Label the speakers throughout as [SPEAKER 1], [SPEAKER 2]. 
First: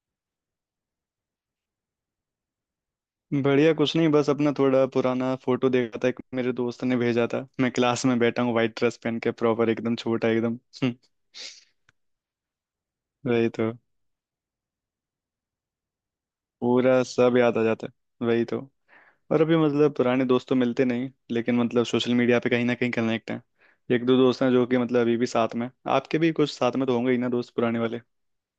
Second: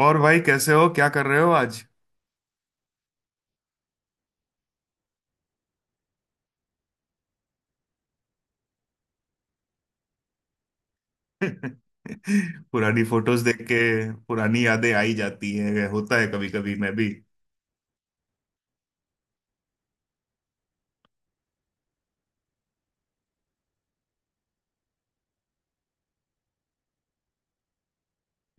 [SPEAKER 1] और भाई कैसे हो, क्या कर रहे हो आज।
[SPEAKER 2] बढ़िया, कुछ नहीं, बस अपना थोड़ा पुराना फोटो देखा था, एक मेरे दोस्त ने भेजा था। मैं क्लास में बैठा हूँ, व्हाइट ड्रेस पहन के, प्रॉपर एकदम छोटा एकदम। हम्म,
[SPEAKER 1] पुरानी फोटोज
[SPEAKER 2] वही
[SPEAKER 1] देख
[SPEAKER 2] तो।
[SPEAKER 1] के पुरानी यादें आई जाती हैं, होता है कभी कभी मैं
[SPEAKER 2] पूरा
[SPEAKER 1] भी।
[SPEAKER 2] सब याद आ जाता है, वही तो। और अभी मतलब पुराने दोस्त तो मिलते नहीं, लेकिन मतलब सोशल मीडिया पे कहीं ना कहीं कनेक्ट हैं। एक दो दोस्त हैं जो कि मतलब अभी भी साथ में। आपके भी कुछ साथ में तो होंगे ही ना, दोस्त पुराने वाले।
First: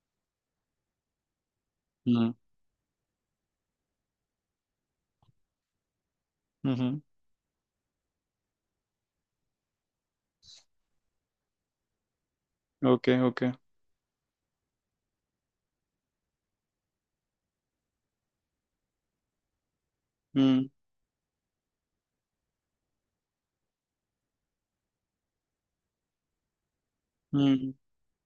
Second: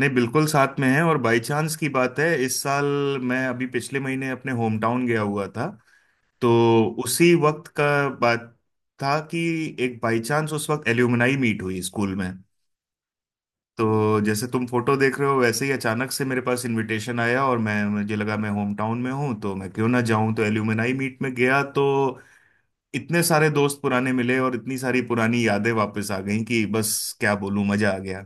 [SPEAKER 1] नहीं बिल्कुल साथ में है, और बाई चांस की बात है,
[SPEAKER 2] हम्म।
[SPEAKER 1] इस साल मैं अभी पिछले महीने अपने होम टाउन गया हुआ था। तो
[SPEAKER 2] हम्म।
[SPEAKER 1] उसी वक्त का बात था कि एक बाई चांस उस वक्त एल्यूमनाई मीट हुई स्कूल में।
[SPEAKER 2] Okay okay.
[SPEAKER 1] तो जैसे तुम फोटो देख रहे हो वैसे ही अचानक से मेरे पास इनविटेशन आया, और मैं मुझे लगा मैं होम टाउन में हूँ तो मैं क्यों ना जाऊं, तो
[SPEAKER 2] हम्म, okay, okay।
[SPEAKER 1] एल्यूमनाई मीट में गया। तो इतने सारे दोस्त पुराने मिले और इतनी सारी पुरानी यादें वापस आ गईं कि बस क्या बोलूं,
[SPEAKER 2] हम्म।
[SPEAKER 1] मजा आ गया।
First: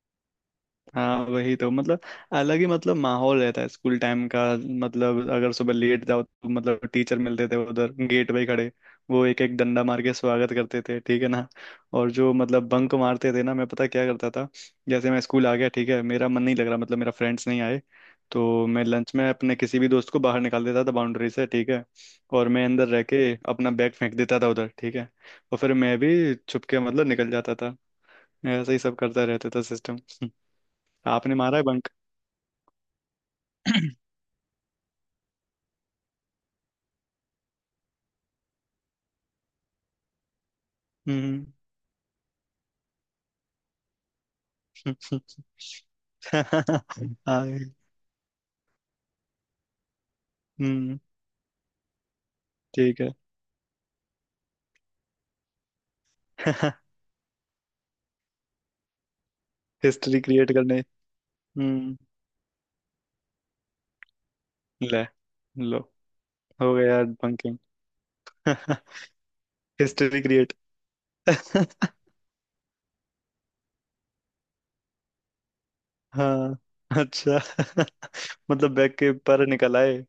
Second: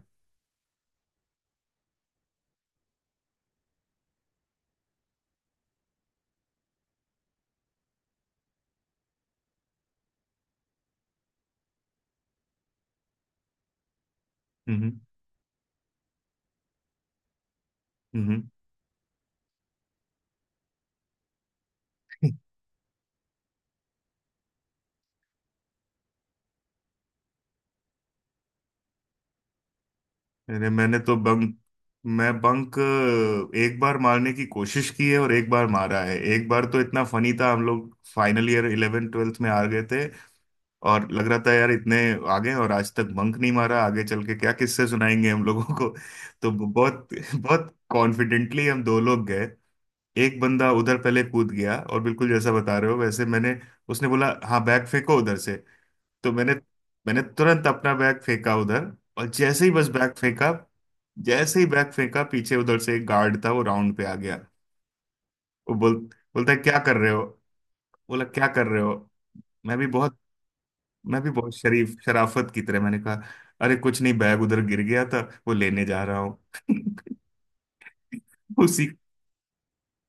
[SPEAKER 2] हाँ, वही तो मतलब अलग ही मतलब माहौल रहता है स्कूल टाइम का। मतलब अगर सुबह लेट जाओ तो मतलब टीचर मिलते थे उधर गेट पे खड़े। वो एक एक डंडा मार के स्वागत करते थे, ठीक है ना। और जो मतलब बंक मारते थे ना, मैं पता क्या करता था।
[SPEAKER 1] हम्म।
[SPEAKER 2] जैसे मैं स्कूल आ गया, ठीक है, मेरा मन नहीं लग रहा, मतलब मेरा फ्रेंड्स नहीं आए।
[SPEAKER 1] हम्म।
[SPEAKER 2] तो मैं लंच में अपने किसी भी दोस्त को बाहर निकाल देता था बाउंड्री से, ठीक है। और मैं अंदर रह के अपना बैग फेंक देता था उधर, ठीक है। और फिर मैं भी छुप के मतलब निकल जाता था। ऐसे ही सब करता रहता था सिस्टम।
[SPEAKER 1] अरे मैंने तो
[SPEAKER 2] आपने मारा
[SPEAKER 1] बंक
[SPEAKER 2] है बंक?
[SPEAKER 1] मैं बंक एक बार मारने की कोशिश की है और एक बार मारा है। एक बार तो इतना फनी था, हम लोग फाइनल ईयर इलेवेंथ ट्वेल्थ में आ गए थे और लग रहा
[SPEAKER 2] हम्म।
[SPEAKER 1] था यार इतने आगे और आज तक बंक नहीं मारा, आगे चल के क्या किस्से सुनाएंगे हम लोगों को। तो बहुत
[SPEAKER 2] आए।
[SPEAKER 1] बहुत कॉन्फिडेंटली हम दो लोग गए। एक बंदा उधर
[SPEAKER 2] हम्म।
[SPEAKER 1] पहले कूद गया, और बिल्कुल जैसा बता रहे हो
[SPEAKER 2] ठीक है।
[SPEAKER 1] वैसे मैंने उसने बोला हाँ बैग फेंको उधर से। तो मैंने मैंने तुरंत अपना बैग फेंका उधर। और जैसे ही बस बैग
[SPEAKER 2] हिस्ट्री
[SPEAKER 1] फेंका,
[SPEAKER 2] क्रिएट करने।
[SPEAKER 1] जैसे ही बैग
[SPEAKER 2] हम्म।
[SPEAKER 1] फेंका, पीछे उधर से एक गार्ड था वो राउंड पे आ गया।
[SPEAKER 2] ले
[SPEAKER 1] वो
[SPEAKER 2] लो।
[SPEAKER 1] बोल बोलता है
[SPEAKER 2] हो
[SPEAKER 1] क्या
[SPEAKER 2] गया
[SPEAKER 1] कर
[SPEAKER 2] यार
[SPEAKER 1] रहे हो,
[SPEAKER 2] बंकिंग।
[SPEAKER 1] बोला क्या कर रहे हो। मैं भी बहुत
[SPEAKER 2] हिस्ट्री क्रिएट।
[SPEAKER 1] मैं भी बहुत शरीफ शराफत की तरह मैंने कहा, अरे कुछ नहीं बैग उधर गिर गया था वो लेने जा रहा हूँ।
[SPEAKER 2] हाँ। अच्छा, मतलब
[SPEAKER 1] उसी
[SPEAKER 2] बैग के पर निकल आए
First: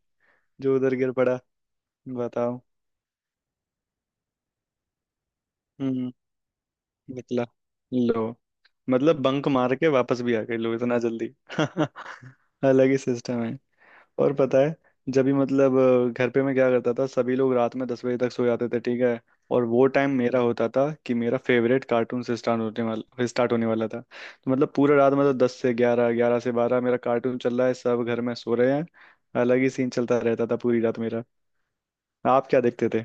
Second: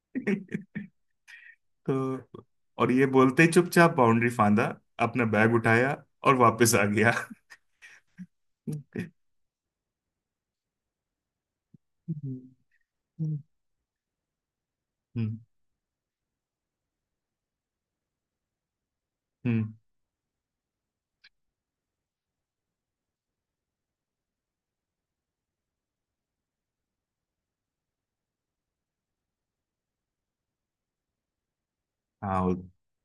[SPEAKER 2] जो उधर गिर पड़ा।
[SPEAKER 1] तो
[SPEAKER 2] बताओ।
[SPEAKER 1] और ये बोलते ही चुपचाप बाउंड्री फांदा, अपना बैग उठाया
[SPEAKER 2] हम्म।
[SPEAKER 1] और वापस आ गया।
[SPEAKER 2] निकला। लो, मतलब बंक मार के वापस भी आ गए, लो, इतना जल्दी।
[SPEAKER 1] हम्म।
[SPEAKER 2] अलग ही सिस्टम है। और पता है, जब भी मतलब घर पे मैं क्या करता था, सभी लोग रात में 10 बजे तक सो जाते थे, ठीक है। और
[SPEAKER 1] हम्म।
[SPEAKER 2] वो टाइम मेरा होता था कि मेरा फेवरेट कार्टून से स्टार्ट होने वाला था तो मतलब पूरा रात मतलब 10 से 11, 11 से 12 मेरा कार्टून चल रहा है, सब घर में सो रहे हैं। अलग ही सीन चलता रहता था पूरी रात मेरा। आप
[SPEAKER 1] हाँ।
[SPEAKER 2] क्या देखते थे?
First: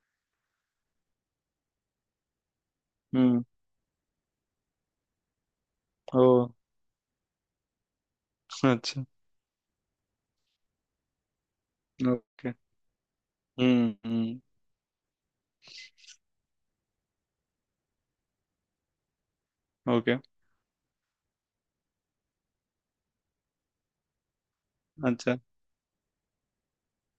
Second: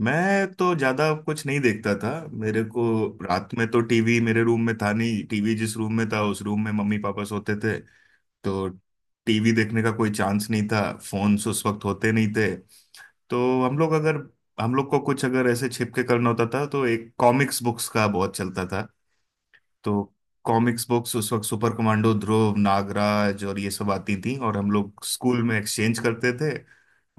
[SPEAKER 1] मैं तो ज्यादा कुछ नहीं देखता था। मेरे को
[SPEAKER 2] हम्म।
[SPEAKER 1] रात में तो टीवी मेरे रूम में था नहीं, टीवी जिस रूम में था
[SPEAKER 2] ओ,
[SPEAKER 1] उस रूम में मम्मी पापा सोते थे। तो
[SPEAKER 2] अच्छा।
[SPEAKER 1] टीवी देखने का कोई चांस नहीं था। फोन्स उस वक्त होते नहीं थे।
[SPEAKER 2] ओके।
[SPEAKER 1] तो हम लोग अगर
[SPEAKER 2] हम्म।
[SPEAKER 1] हम लोग को कुछ अगर ऐसे छिप के करना होता था तो एक कॉमिक्स बुक्स का बहुत चलता था। तो
[SPEAKER 2] ओके।
[SPEAKER 1] कॉमिक्स बुक्स उस वक्त सुपर कमांडो ध्रुव, नागराज और ये सब आती थी और हम लोग
[SPEAKER 2] अच्छा।
[SPEAKER 1] स्कूल में एक्सचेंज करते थे।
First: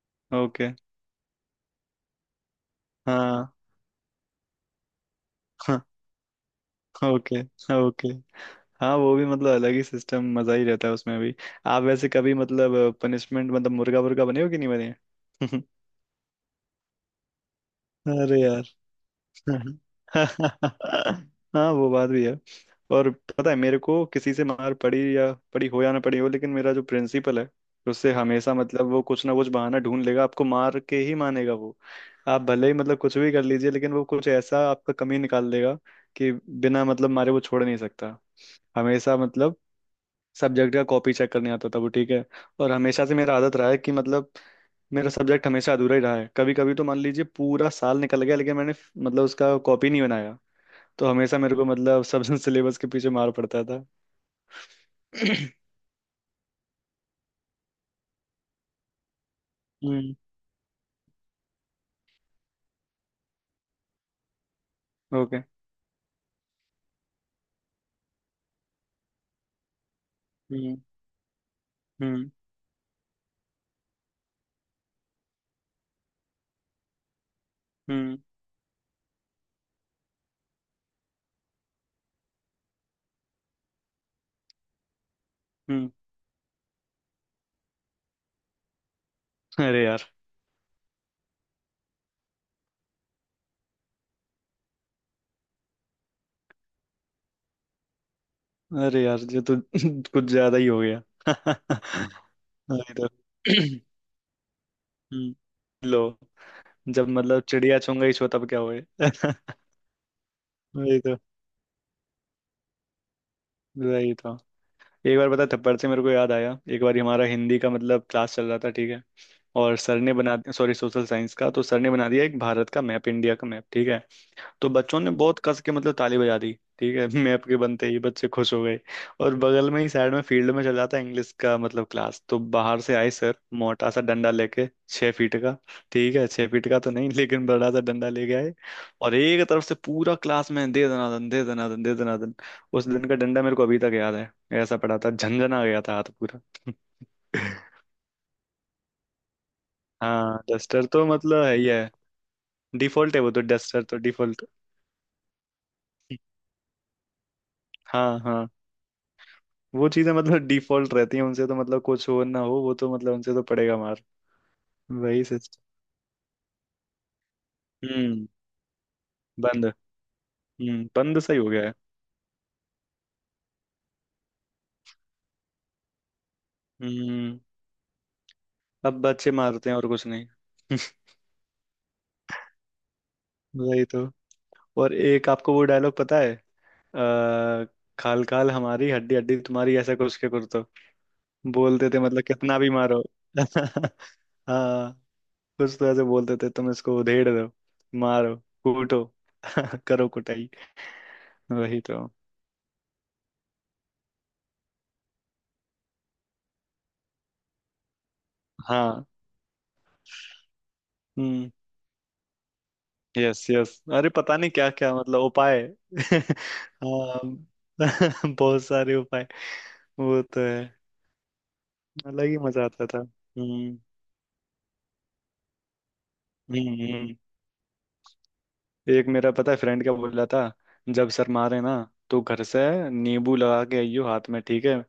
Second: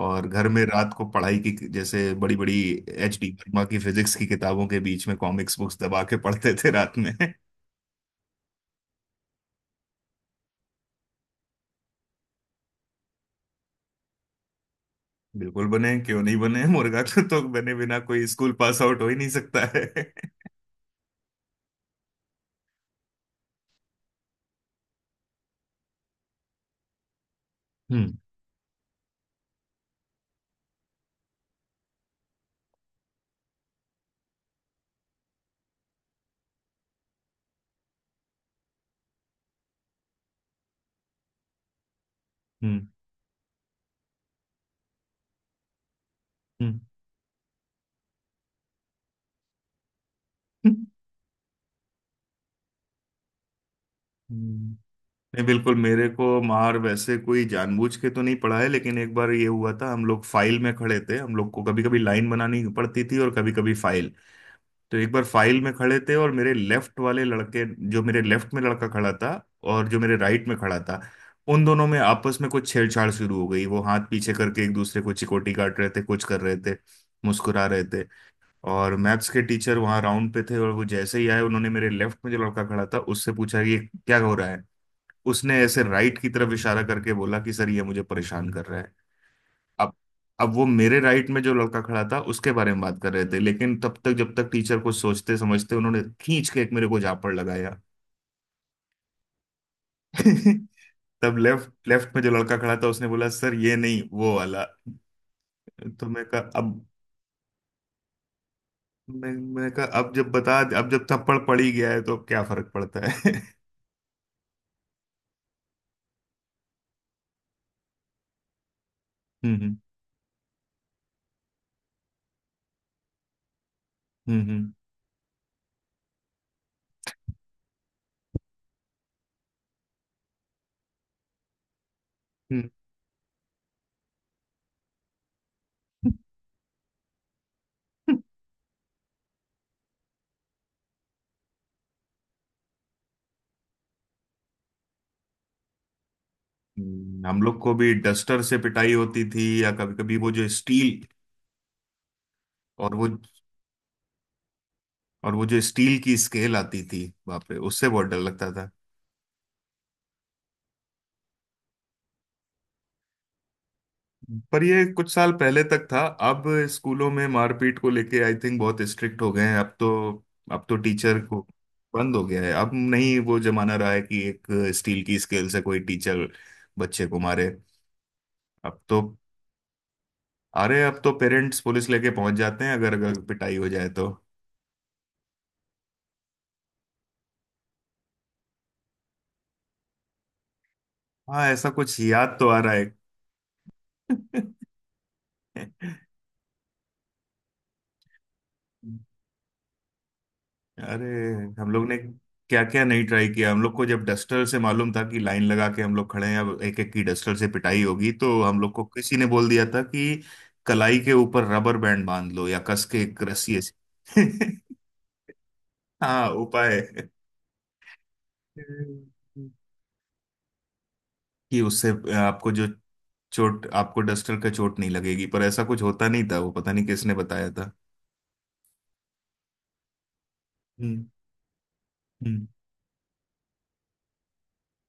[SPEAKER 1] और घर में
[SPEAKER 2] ओके।
[SPEAKER 1] रात को पढ़ाई की जैसे बड़ी बड़ी HD
[SPEAKER 2] हाँ।
[SPEAKER 1] वर्मा की फिजिक्स की किताबों के बीच में कॉमिक्स बुक्स दबा के पढ़ते थे रात
[SPEAKER 2] हाँ,
[SPEAKER 1] में।
[SPEAKER 2] ओके। ओके। हाँ, वो भी मतलब अलग ही सिस्टम, मजा ही रहता है उसमें भी। आप वैसे कभी मतलब पनिशमेंट मतलब मुर्गा मुर्गा बने हो कि नहीं बने?
[SPEAKER 1] बिल्कुल बने, क्यों नहीं बने, मुर्गा तो बने बिना कोई
[SPEAKER 2] अरे
[SPEAKER 1] स्कूल
[SPEAKER 2] यार।
[SPEAKER 1] पास आउट हो ही नहीं सकता है।
[SPEAKER 2] हाँ, वो बात भी है। और पता है, मेरे को किसी से मार पड़ी या पड़ी हो या ना पड़ी हो, लेकिन मेरा जो प्रिंसिपल है, उससे
[SPEAKER 1] हम्म।
[SPEAKER 2] हमेशा मतलब वो कुछ ना कुछ बहाना ढूंढ लेगा, आपको मार के ही मानेगा वो। आप भले ही मतलब कुछ भी कर लीजिए, लेकिन वो कुछ ऐसा आपका कमी निकाल देगा कि बिना मतलब मारे वो छोड़ नहीं सकता। हमेशा मतलब सब्जेक्ट का कॉपी चेक करने आता था वो, ठीक है। और
[SPEAKER 1] हम्म।
[SPEAKER 2] हमेशा से मेरा आदत रहा है कि मतलब मेरा सब्जेक्ट हमेशा अधूरा ही रहा है। कभी कभी
[SPEAKER 1] हम्म।
[SPEAKER 2] तो मान लीजिए पूरा साल निकल गया, लेकिन मैंने मतलब उसका कॉपी नहीं बनाया।
[SPEAKER 1] हम्म।
[SPEAKER 2] तो हमेशा मेरे को मतलब सब सिलेबस के पीछे मार पड़ता था।
[SPEAKER 1] हम्म। नहीं बिल्कुल, मेरे को मार वैसे कोई जानबूझ के तो नहीं पड़ा है, लेकिन एक बार ये हुआ था। हम
[SPEAKER 2] हम्म।
[SPEAKER 1] लोग फाइल में खड़े थे, हम लोग को कभी कभी लाइन बनानी पड़ती थी और कभी कभी फाइल। तो एक बार
[SPEAKER 2] ओके।
[SPEAKER 1] फाइल में खड़े थे और मेरे लेफ्ट वाले लड़के जो मेरे लेफ्ट में लड़का खड़ा था और जो मेरे राइट में
[SPEAKER 2] हम्म
[SPEAKER 1] खड़ा था, उन दोनों में
[SPEAKER 2] हम्म
[SPEAKER 1] आपस में कुछ छेड़छाड़ शुरू हो गई। वो हाथ पीछे करके एक दूसरे को चिकोटी काट रहे थे, कुछ कर रहे थे, मुस्कुरा रहे थे।
[SPEAKER 2] हम्म।
[SPEAKER 1] और मैथ्स के टीचर वहां राउंड पे थे, और वो जैसे ही आए उन्होंने मेरे लेफ्ट में जो लड़का खड़ा था उससे पूछा कि ये क्या हो रहा है। उसने ऐसे
[SPEAKER 2] हम्म।
[SPEAKER 1] राइट की तरफ इशारा करके बोला कि सर ये मुझे परेशान कर रहा है।
[SPEAKER 2] अरे
[SPEAKER 1] अब
[SPEAKER 2] यार।
[SPEAKER 1] अब वो मेरे राइट में जो लड़का खड़ा था उसके बारे में बात कर रहे थे, लेकिन तब तक, जब तक टीचर कुछ सोचते समझते, उन्होंने खींच के एक मेरे को झापड़ लगाया।
[SPEAKER 2] अरे यार, ये तो कुछ ज्यादा ही हो गया।
[SPEAKER 1] तब लेफ्ट लेफ्ट में जो लड़का खड़ा था
[SPEAKER 2] अरे तो
[SPEAKER 1] उसने बोला सर ये नहीं, वो वाला।
[SPEAKER 2] हम्म,
[SPEAKER 1] तो
[SPEAKER 2] लो। जब मतलब चिड़िया चुंगा ही छो तब क्या हुए।
[SPEAKER 1] मैं कहा अब
[SPEAKER 2] वही
[SPEAKER 1] जब
[SPEAKER 2] तो।
[SPEAKER 1] थप्पड़ पड़ ही गया है तो अब क्या फर्क पड़ता है।
[SPEAKER 2] वही तो। एक बार पता है, थप्पड़ से मेरे को याद आया, एक बार हमारा हिंदी का मतलब क्लास चल रहा था, ठीक है। और
[SPEAKER 1] हम्म।
[SPEAKER 2] सर ने बना, सॉरी, सोशल साइंस का। तो सर ने बना दिया एक भारत का मैप, इंडिया का मैप, ठीक है।
[SPEAKER 1] हम्म। हम्म।
[SPEAKER 2] तो
[SPEAKER 1] हम्म।
[SPEAKER 2] बच्चों ने बहुत कस के मतलब ताली बजा दी, ठीक है। मैप के बनते ही बच्चे खुश हो गए। और बगल में ही साइड में फील्ड में चल रहा था इंग्लिश का मतलब क्लास। तो
[SPEAKER 1] हम्म।
[SPEAKER 2] बाहर से आए सर मोटा सा डंडा लेके, 6 फीट का, ठीक है, 6 फीट का तो नहीं लेकिन बड़ा सा डंडा लेके आए। और एक तरफ से पूरा क्लास में दे दनादन दे दनादन दे दनादन। उस दिन का डंडा मेरे को अभी तक याद है। ऐसा पड़ा था, झंझना गया था हाथ पूरा।
[SPEAKER 1] हम्म। हम लोग को भी डस्टर से पिटाई होती थी, या कभी कभी वो
[SPEAKER 2] हाँ,
[SPEAKER 1] जो
[SPEAKER 2] डस्टर
[SPEAKER 1] स्टील।
[SPEAKER 2] तो मतलब है ही है,
[SPEAKER 1] और वो
[SPEAKER 2] डिफॉल्ट है वो तो, डस्टर तो डिफॉल्ट।
[SPEAKER 1] और वो जो स्टील की स्केल आती थी, बाप रे, उससे बहुत डर
[SPEAKER 2] हाँ हाँ।
[SPEAKER 1] लगता था।
[SPEAKER 2] वो चीजें मतलब डिफॉल्ट रहती हैं, उनसे तो मतलब कुछ हो ना हो, वो तो मतलब उनसे तो पड़ेगा मार।
[SPEAKER 1] पर ये कुछ
[SPEAKER 2] वही
[SPEAKER 1] साल
[SPEAKER 2] सिस्टम।
[SPEAKER 1] पहले तक था। अब स्कूलों में मारपीट को लेके
[SPEAKER 2] हम्म।
[SPEAKER 1] आई थिंक बहुत स्ट्रिक्ट हो गए हैं
[SPEAKER 2] बंद।
[SPEAKER 1] अब तो। अब तो
[SPEAKER 2] हम्म,
[SPEAKER 1] टीचर
[SPEAKER 2] बंद सही
[SPEAKER 1] को
[SPEAKER 2] हो गया है।
[SPEAKER 1] बंद हो गया है, अब नहीं वो जमाना रहा है कि एक स्टील की स्केल से कोई टीचर बच्चे को
[SPEAKER 2] हम्म।
[SPEAKER 1] मारे। अब
[SPEAKER 2] अब
[SPEAKER 1] तो
[SPEAKER 2] बच्चे मारते हैं और कुछ नहीं।
[SPEAKER 1] अरे अब तो पेरेंट्स पुलिस लेके पहुंच जाते हैं, अगर अगर पिटाई हो
[SPEAKER 2] वही
[SPEAKER 1] जाए तो।
[SPEAKER 2] तो। और एक आपको वो डायलॉग पता है? आ, खाल खाल हमारी, हड्डी हड्डी तुम्हारी, ऐसा कुछ के कुर्तो
[SPEAKER 1] हाँ, ऐसा
[SPEAKER 2] बोलते
[SPEAKER 1] कुछ
[SPEAKER 2] थे, मतलब
[SPEAKER 1] याद तो
[SPEAKER 2] कितना
[SPEAKER 1] आ
[SPEAKER 2] भी
[SPEAKER 1] रहा
[SPEAKER 2] मारो।
[SPEAKER 1] है।
[SPEAKER 2] हाँ, कुछ तो ऐसे बोलते थे, तुम इसको उधेड़ दो, मारो, कूटो। करो कुटाई।
[SPEAKER 1] अरे हम
[SPEAKER 2] वही
[SPEAKER 1] लोग ने
[SPEAKER 2] तो।
[SPEAKER 1] क्या क्या नहीं ट्राई किया। हम लोग को जब डस्टर से मालूम था कि लाइन लगा के हम लोग खड़े हैं अब एक एक की डस्टर से पिटाई होगी, तो हम लोग को
[SPEAKER 2] हाँ।
[SPEAKER 1] किसी ने बोल दिया था कि कलाई के ऊपर
[SPEAKER 2] हम्म।
[SPEAKER 1] रबर बैंड बांध लो या कस के एक
[SPEAKER 2] यस
[SPEAKER 1] रस्सी
[SPEAKER 2] यस। अरे पता नहीं
[SPEAKER 1] ऐसे।
[SPEAKER 2] क्या क्या मतलब उपाय।
[SPEAKER 1] हाँ उपाय।
[SPEAKER 2] हाँ। बहुत सारे उपाय।
[SPEAKER 1] हम्म।
[SPEAKER 2] वो तो है।
[SPEAKER 1] कि उससे
[SPEAKER 2] अलग ही
[SPEAKER 1] आपको
[SPEAKER 2] मजा
[SPEAKER 1] जो
[SPEAKER 2] आता था।
[SPEAKER 1] चोट आपको डस्टर का चोट नहीं लगेगी। पर ऐसा कुछ होता नहीं था, वो
[SPEAKER 2] हम्म
[SPEAKER 1] पता नहीं किसने
[SPEAKER 2] हम्म।
[SPEAKER 1] बताया था।
[SPEAKER 2] एक मेरा पता है फ्रेंड क्या बोल रहा था,
[SPEAKER 1] हम्म।
[SPEAKER 2] जब सर मारे ना तो घर
[SPEAKER 1] हम्म।
[SPEAKER 2] से नींबू लगा के आइयो हाथ में, ठीक है।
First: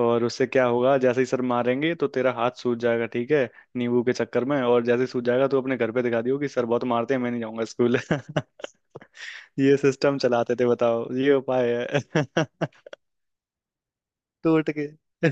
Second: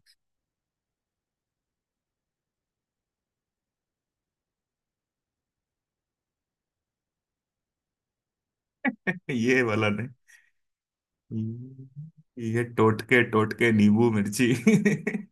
[SPEAKER 2] और उससे क्या होगा, जैसे ही सर मारेंगे तो तेरा हाथ सूज जाएगा, ठीक है, नींबू के चक्कर में। और जैसे ही सूज जाएगा तो अपने घर पे दिखा दियो कि सर बहुत मारते हैं, मैं नहीं जाऊंगा स्कूल।
[SPEAKER 1] ये
[SPEAKER 2] ये
[SPEAKER 1] वाला ने
[SPEAKER 2] सिस्टम चलाते थे, बताओ, ये उपाय है।
[SPEAKER 1] ये टोटके, टोटके, नींबू मिर्ची।
[SPEAKER 2] टोट के।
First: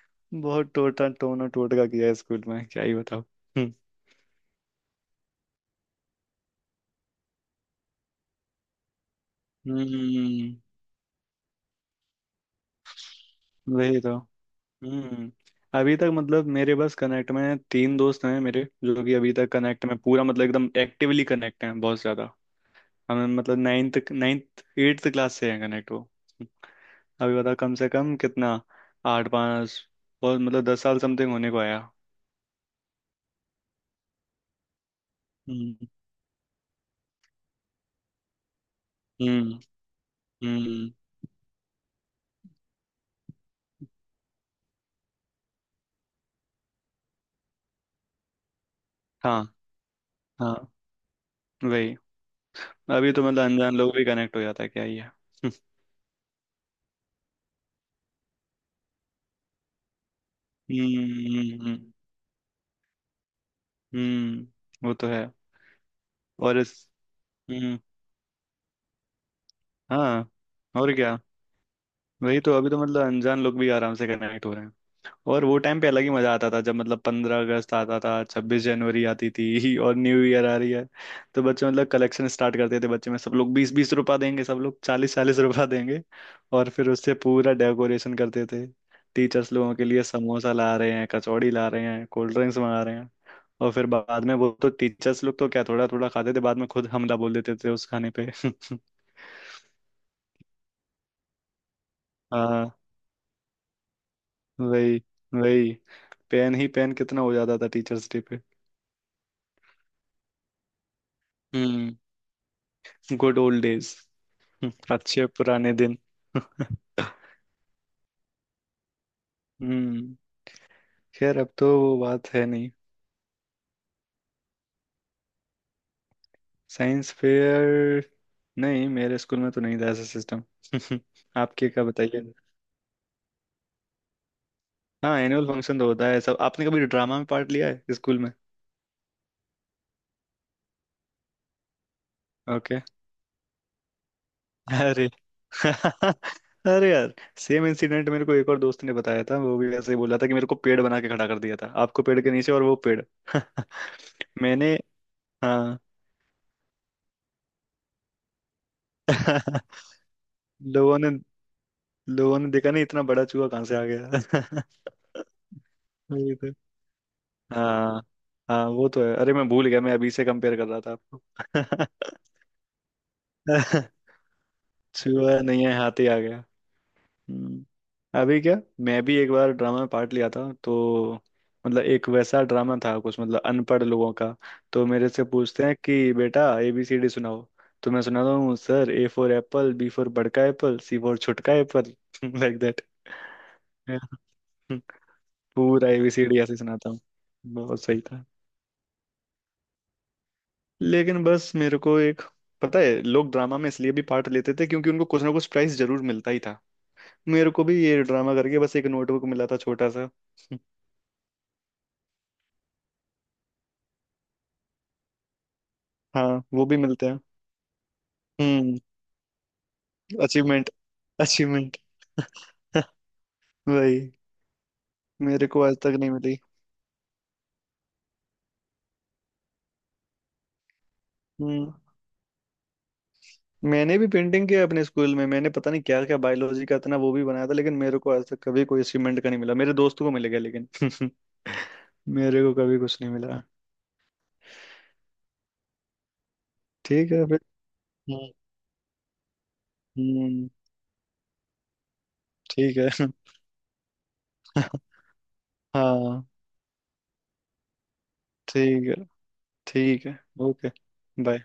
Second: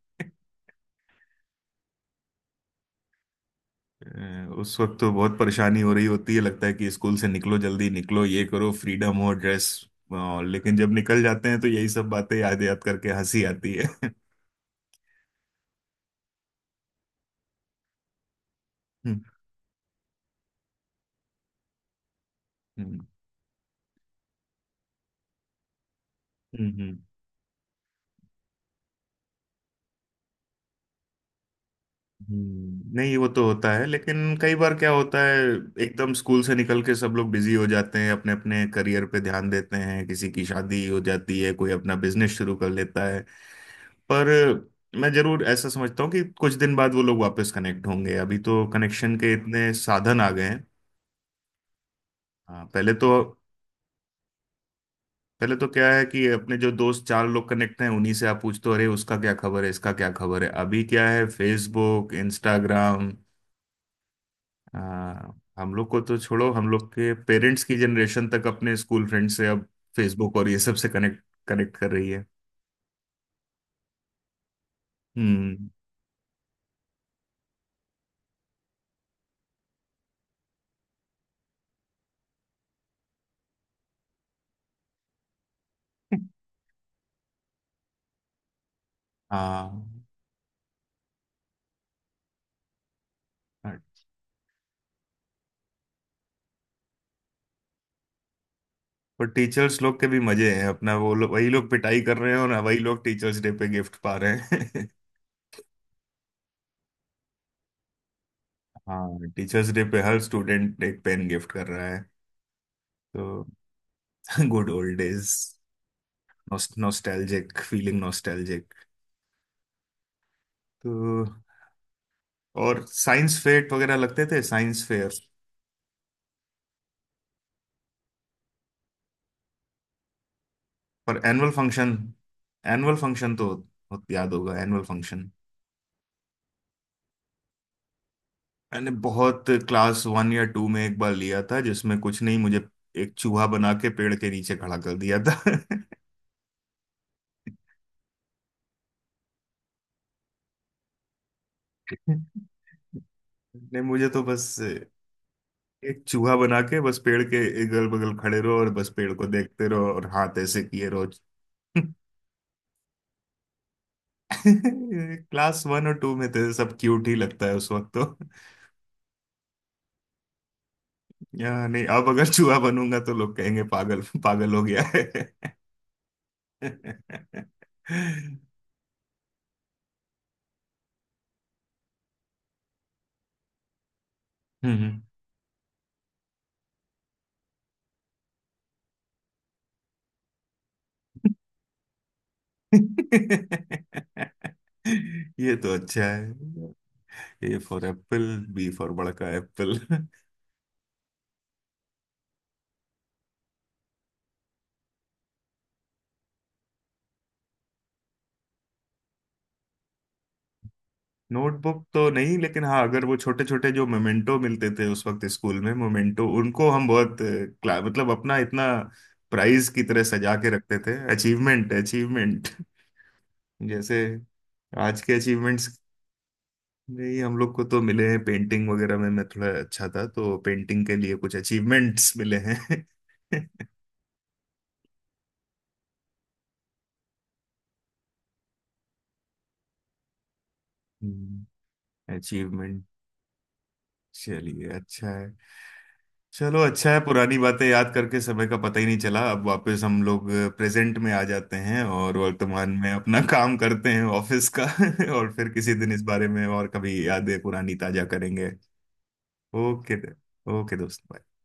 [SPEAKER 2] बहुत टोटा टोना टोटका किया है स्कूल में, क्या ही बताओ। हम्म।
[SPEAKER 1] उस वक्त तो बहुत परेशानी हो रही होती है, लगता है कि स्कूल से निकलो, जल्दी निकलो, ये करो, फ्रीडम हो, ड्रेस।
[SPEAKER 2] हम्म,
[SPEAKER 1] लेकिन जब निकल जाते हैं तो यही सब बातें याद याद करके हंसी आती
[SPEAKER 2] वही
[SPEAKER 1] है।
[SPEAKER 2] तो। हम्म। अभी तक मतलब मेरे बस कनेक्ट में 3 दोस्त हैं मेरे, जो कि
[SPEAKER 1] हम्म।
[SPEAKER 2] अभी तक कनेक्ट में पूरा मतलब एकदम एक्टिवली कनेक्ट हैं, बहुत ज्यादा।
[SPEAKER 1] हम्म।
[SPEAKER 2] हमें मतलब नाइन्थ नाइन्थ एट्थ क्लास से हैं कनेक्ट वो।
[SPEAKER 1] हम्म।
[SPEAKER 2] अभी बता, कम से कम कितना, आठ पाँच, और मतलब 10 साल समथिंग होने को आया।
[SPEAKER 1] हम्म। नहीं, वो तो होता है, लेकिन कई बार क्या होता है
[SPEAKER 2] हम्म
[SPEAKER 1] एकदम स्कूल से निकल के सब लोग बिजी हो जाते हैं, अपने अपने करियर पे ध्यान
[SPEAKER 2] हम्म
[SPEAKER 1] देते हैं, किसी की शादी
[SPEAKER 2] हम्म।
[SPEAKER 1] हो जाती है, कोई अपना बिजनेस शुरू कर लेता है। पर मैं जरूर ऐसा समझता हूँ कि कुछ दिन बाद वो लोग वापस कनेक्ट होंगे, अभी तो कनेक्शन के
[SPEAKER 2] हाँ
[SPEAKER 1] इतने साधन आ गए
[SPEAKER 2] हाँ।
[SPEAKER 1] हैं।
[SPEAKER 2] वही।
[SPEAKER 1] हाँ पहले तो
[SPEAKER 2] अभी तो मतलब अनजान लोग भी कनेक्ट हो जाता है क्या ये। हम्म
[SPEAKER 1] पहले तो क्या है कि अपने जो दोस्त चार लोग कनेक्ट हैं उन्हीं से आप पूछते हो अरे उसका क्या खबर है, इसका क्या खबर है। अभी क्या है,
[SPEAKER 2] हम्म।
[SPEAKER 1] Facebook, Instagram.
[SPEAKER 2] हम्म, वो तो है।
[SPEAKER 1] हाँ हम लोग को तो छोड़ो,
[SPEAKER 2] और
[SPEAKER 1] हम
[SPEAKER 2] इस।
[SPEAKER 1] लोग के पेरेंट्स की
[SPEAKER 2] हम्म।
[SPEAKER 1] जनरेशन तक अपने स्कूल फ्रेंड से अब
[SPEAKER 2] हाँ।
[SPEAKER 1] फेसबुक और ये सब से
[SPEAKER 2] और क्या।
[SPEAKER 1] कनेक्ट कनेक्ट कर रही है।
[SPEAKER 2] वही तो, अभी तो मतलब अनजान लोग भी आराम से कनेक्ट हो रहे हैं। और वो
[SPEAKER 1] हम्म।
[SPEAKER 2] टाइम पे अलग ही मजा आता था, जब मतलब 15 अगस्त आता था, 26 जनवरी आती थी और न्यू ईयर आ रही है, तो बच्चे मतलब कलेक्शन स्टार्ट करते थे बच्चे में, सब लोग 20-20 रुपया देंगे, सब लोग 40-40 रुपया देंगे। और फिर उससे पूरा डेकोरेशन करते थे। टीचर्स लोगों के
[SPEAKER 1] हाँ।
[SPEAKER 2] लिए समोसा ला रहे हैं, कचौड़ी ला रहे हैं, कोल्ड ड्रिंक्स मंगा रहे हैं। और
[SPEAKER 1] हाँ।
[SPEAKER 2] फिर बाद में वो तो टीचर्स लोग तो क्या थोड़ा थोड़ा खाते थे, बाद में खुद हमला बोल देते थे उस खाने पे।
[SPEAKER 1] पर टीचर्स लोग के भी मजे हैं अपना, वो लोग वही लोग पिटाई कर रहे हैं और
[SPEAKER 2] हाँ।
[SPEAKER 1] वही लोग टीचर्स डे पे गिफ्ट पा रहे हैं।
[SPEAKER 2] वही। वही। पेन ही पेन कितना हो जाता था टीचर्स डे पे।
[SPEAKER 1] हाँ, टीचर्स डे पे हर स्टूडेंट एक पेन गिफ्ट कर रहा
[SPEAKER 2] हम्म।
[SPEAKER 1] है।
[SPEAKER 2] गुड
[SPEAKER 1] तो
[SPEAKER 2] ओल्ड डेज।
[SPEAKER 1] गुड ओल्ड
[SPEAKER 2] अच्छे
[SPEAKER 1] डेज।
[SPEAKER 2] पुराने दिन।
[SPEAKER 1] Nostalgic feeling, nostalgic.
[SPEAKER 2] हम्म।
[SPEAKER 1] तो
[SPEAKER 2] खैर अब तो वो बात है नहीं।
[SPEAKER 1] और साइंस फेयर वगैरह लगते थे, साइंस फेयर।
[SPEAKER 2] Science fair? नहीं, मेरे स्कूल में तो नहीं था ऐसा सिस्टम।
[SPEAKER 1] पर एनुअल
[SPEAKER 2] आपके क्या
[SPEAKER 1] फंक्शन,
[SPEAKER 2] बताइए।
[SPEAKER 1] एनुअल फंक्शन तो बहुत याद होगा, एनुअल
[SPEAKER 2] हाँ,
[SPEAKER 1] फंक्शन।
[SPEAKER 2] एनुअल फंक्शन तो होता है सब। आपने कभी ड्रामा में पार्ट लिया है स्कूल में?
[SPEAKER 1] मैंने बहुत क्लास वन या टू में एक बार लिया था जिसमें कुछ नहीं मुझे
[SPEAKER 2] ओके।
[SPEAKER 1] एक चूहा बना के पेड़ के नीचे खड़ा कर
[SPEAKER 2] अरे।
[SPEAKER 1] दिया था।
[SPEAKER 2] अरे यार, सेम इंसिडेंट मेरे को एक और दोस्त ने बताया था, वो भी ऐसे ही बोला था कि मेरे को पेड़ बना के खड़ा कर दिया था, आपको पेड़ के नीचे और वो पेड़।
[SPEAKER 1] ने मुझे तो बस
[SPEAKER 2] मैंने। हाँ।
[SPEAKER 1] एक चूहा बना के बस पेड़ के अगल बगल खड़े रहो और बस पेड़ को देखते रहो और हाथ ऐसे किए
[SPEAKER 2] लोगों
[SPEAKER 1] रहो।
[SPEAKER 2] ने, लोगों ने देखा नहीं, इतना बड़ा चूहा कहाँ से आ गया।
[SPEAKER 1] क्लास वन और टू में
[SPEAKER 2] वही
[SPEAKER 1] तो
[SPEAKER 2] तो।
[SPEAKER 1] सब क्यूट ही लगता है उस वक्त
[SPEAKER 2] हाँ
[SPEAKER 1] तो।
[SPEAKER 2] हाँ, वो तो है। अरे मैं भूल गया, मैं अभी से कंपेयर कर रहा था आपको।
[SPEAKER 1] या नहीं अब अगर चूहा बनूंगा तो लोग कहेंगे पागल पागल हो गया
[SPEAKER 2] चूहा
[SPEAKER 1] है।
[SPEAKER 2] नहीं है, हाथी। आ
[SPEAKER 1] हम्म।
[SPEAKER 2] हम्म, अभी क्या, मैं भी एक बार ड्रामा में पार्ट लिया था। तो मतलब एक वैसा ड्रामा था, कुछ मतलब अनपढ़ लोगों का। तो मेरे से पूछते हैं कि बेटा ABCD सुनाओ। तो मैं सुनाता हूँ, sir A for Apple, B for बड़का Apple, C for छुटका Apple, like that.
[SPEAKER 1] ये तो
[SPEAKER 2] पूरा ए
[SPEAKER 1] अच्छा
[SPEAKER 2] बी सी डी ऐसे सुनाता
[SPEAKER 1] है।
[SPEAKER 2] हूँ।
[SPEAKER 1] ए
[SPEAKER 2] बहुत
[SPEAKER 1] फॉर
[SPEAKER 2] सही
[SPEAKER 1] एप्पल,
[SPEAKER 2] था।
[SPEAKER 1] बी फॉर बड़ा का एप्पल।
[SPEAKER 2] लेकिन बस मेरे को एक, पता है, लोग ड्रामा में इसलिए भी पार्ट लेते थे क्योंकि उनको कुछ ना कुछ प्राइस जरूर मिलता ही था। मेरे को भी ये ड्रामा करके बस एक नोटबुक मिला था, छोटा सा।
[SPEAKER 1] नोटबुक तो नहीं, लेकिन हाँ अगर वो छोटे छोटे जो मोमेंटो मिलते थे उस वक्त स्कूल में, मोमेंटो,
[SPEAKER 2] हाँ, वो
[SPEAKER 1] उनको
[SPEAKER 2] भी
[SPEAKER 1] हम
[SPEAKER 2] मिलते हैं।
[SPEAKER 1] बहुत मतलब अपना इतना
[SPEAKER 2] हम्म।
[SPEAKER 1] प्राइज की तरह सजा के
[SPEAKER 2] अचीवमेंट।
[SPEAKER 1] रखते थे, अचीवमेंट,
[SPEAKER 2] अचीवमेंट।
[SPEAKER 1] अचीवमेंट। जैसे
[SPEAKER 2] वही।
[SPEAKER 1] आज के
[SPEAKER 2] मेरे को
[SPEAKER 1] अचीवमेंट्स।
[SPEAKER 2] आज तक नहीं मिली।
[SPEAKER 1] नहीं हम लोग को तो मिले हैं, पेंटिंग वगैरह में मैं थोड़ा अच्छा था, तो पेंटिंग के लिए कुछ
[SPEAKER 2] हम्म।
[SPEAKER 1] अचीवमेंट्स मिले हैं।
[SPEAKER 2] मैंने भी पेंटिंग किया अपने स्कूल में, मैंने पता नहीं क्या क्या, बायोलॉजी का इतना वो भी बनाया था, लेकिन मेरे को आज तक कभी कोई अचीवमेंट का नहीं मिला, मेरे दोस्तों को मिल गया लेकिन। मेरे को कभी
[SPEAKER 1] अचीवमेंट।
[SPEAKER 2] कुछ नहीं मिला।
[SPEAKER 1] चलिए अच्छा है। चलो अच्छा है,
[SPEAKER 2] ठीक है
[SPEAKER 1] पुरानी
[SPEAKER 2] फिर।
[SPEAKER 1] बातें याद करके
[SPEAKER 2] हम्म।
[SPEAKER 1] समय का पता ही नहीं चला। अब वापस हम लोग
[SPEAKER 2] हम्म,
[SPEAKER 1] प्रेजेंट में आ जाते हैं और वर्तमान
[SPEAKER 2] ठीक
[SPEAKER 1] में
[SPEAKER 2] है।
[SPEAKER 1] अपना काम करते हैं ऑफिस का। और फिर किसी दिन इस
[SPEAKER 2] हाँ।
[SPEAKER 1] बारे में, और कभी यादें पुरानी ताजा करेंगे।
[SPEAKER 2] ठीक है।
[SPEAKER 1] ओके।
[SPEAKER 2] ठीक है। ओके।
[SPEAKER 1] ओके दोस्त bye।
[SPEAKER 2] बाय।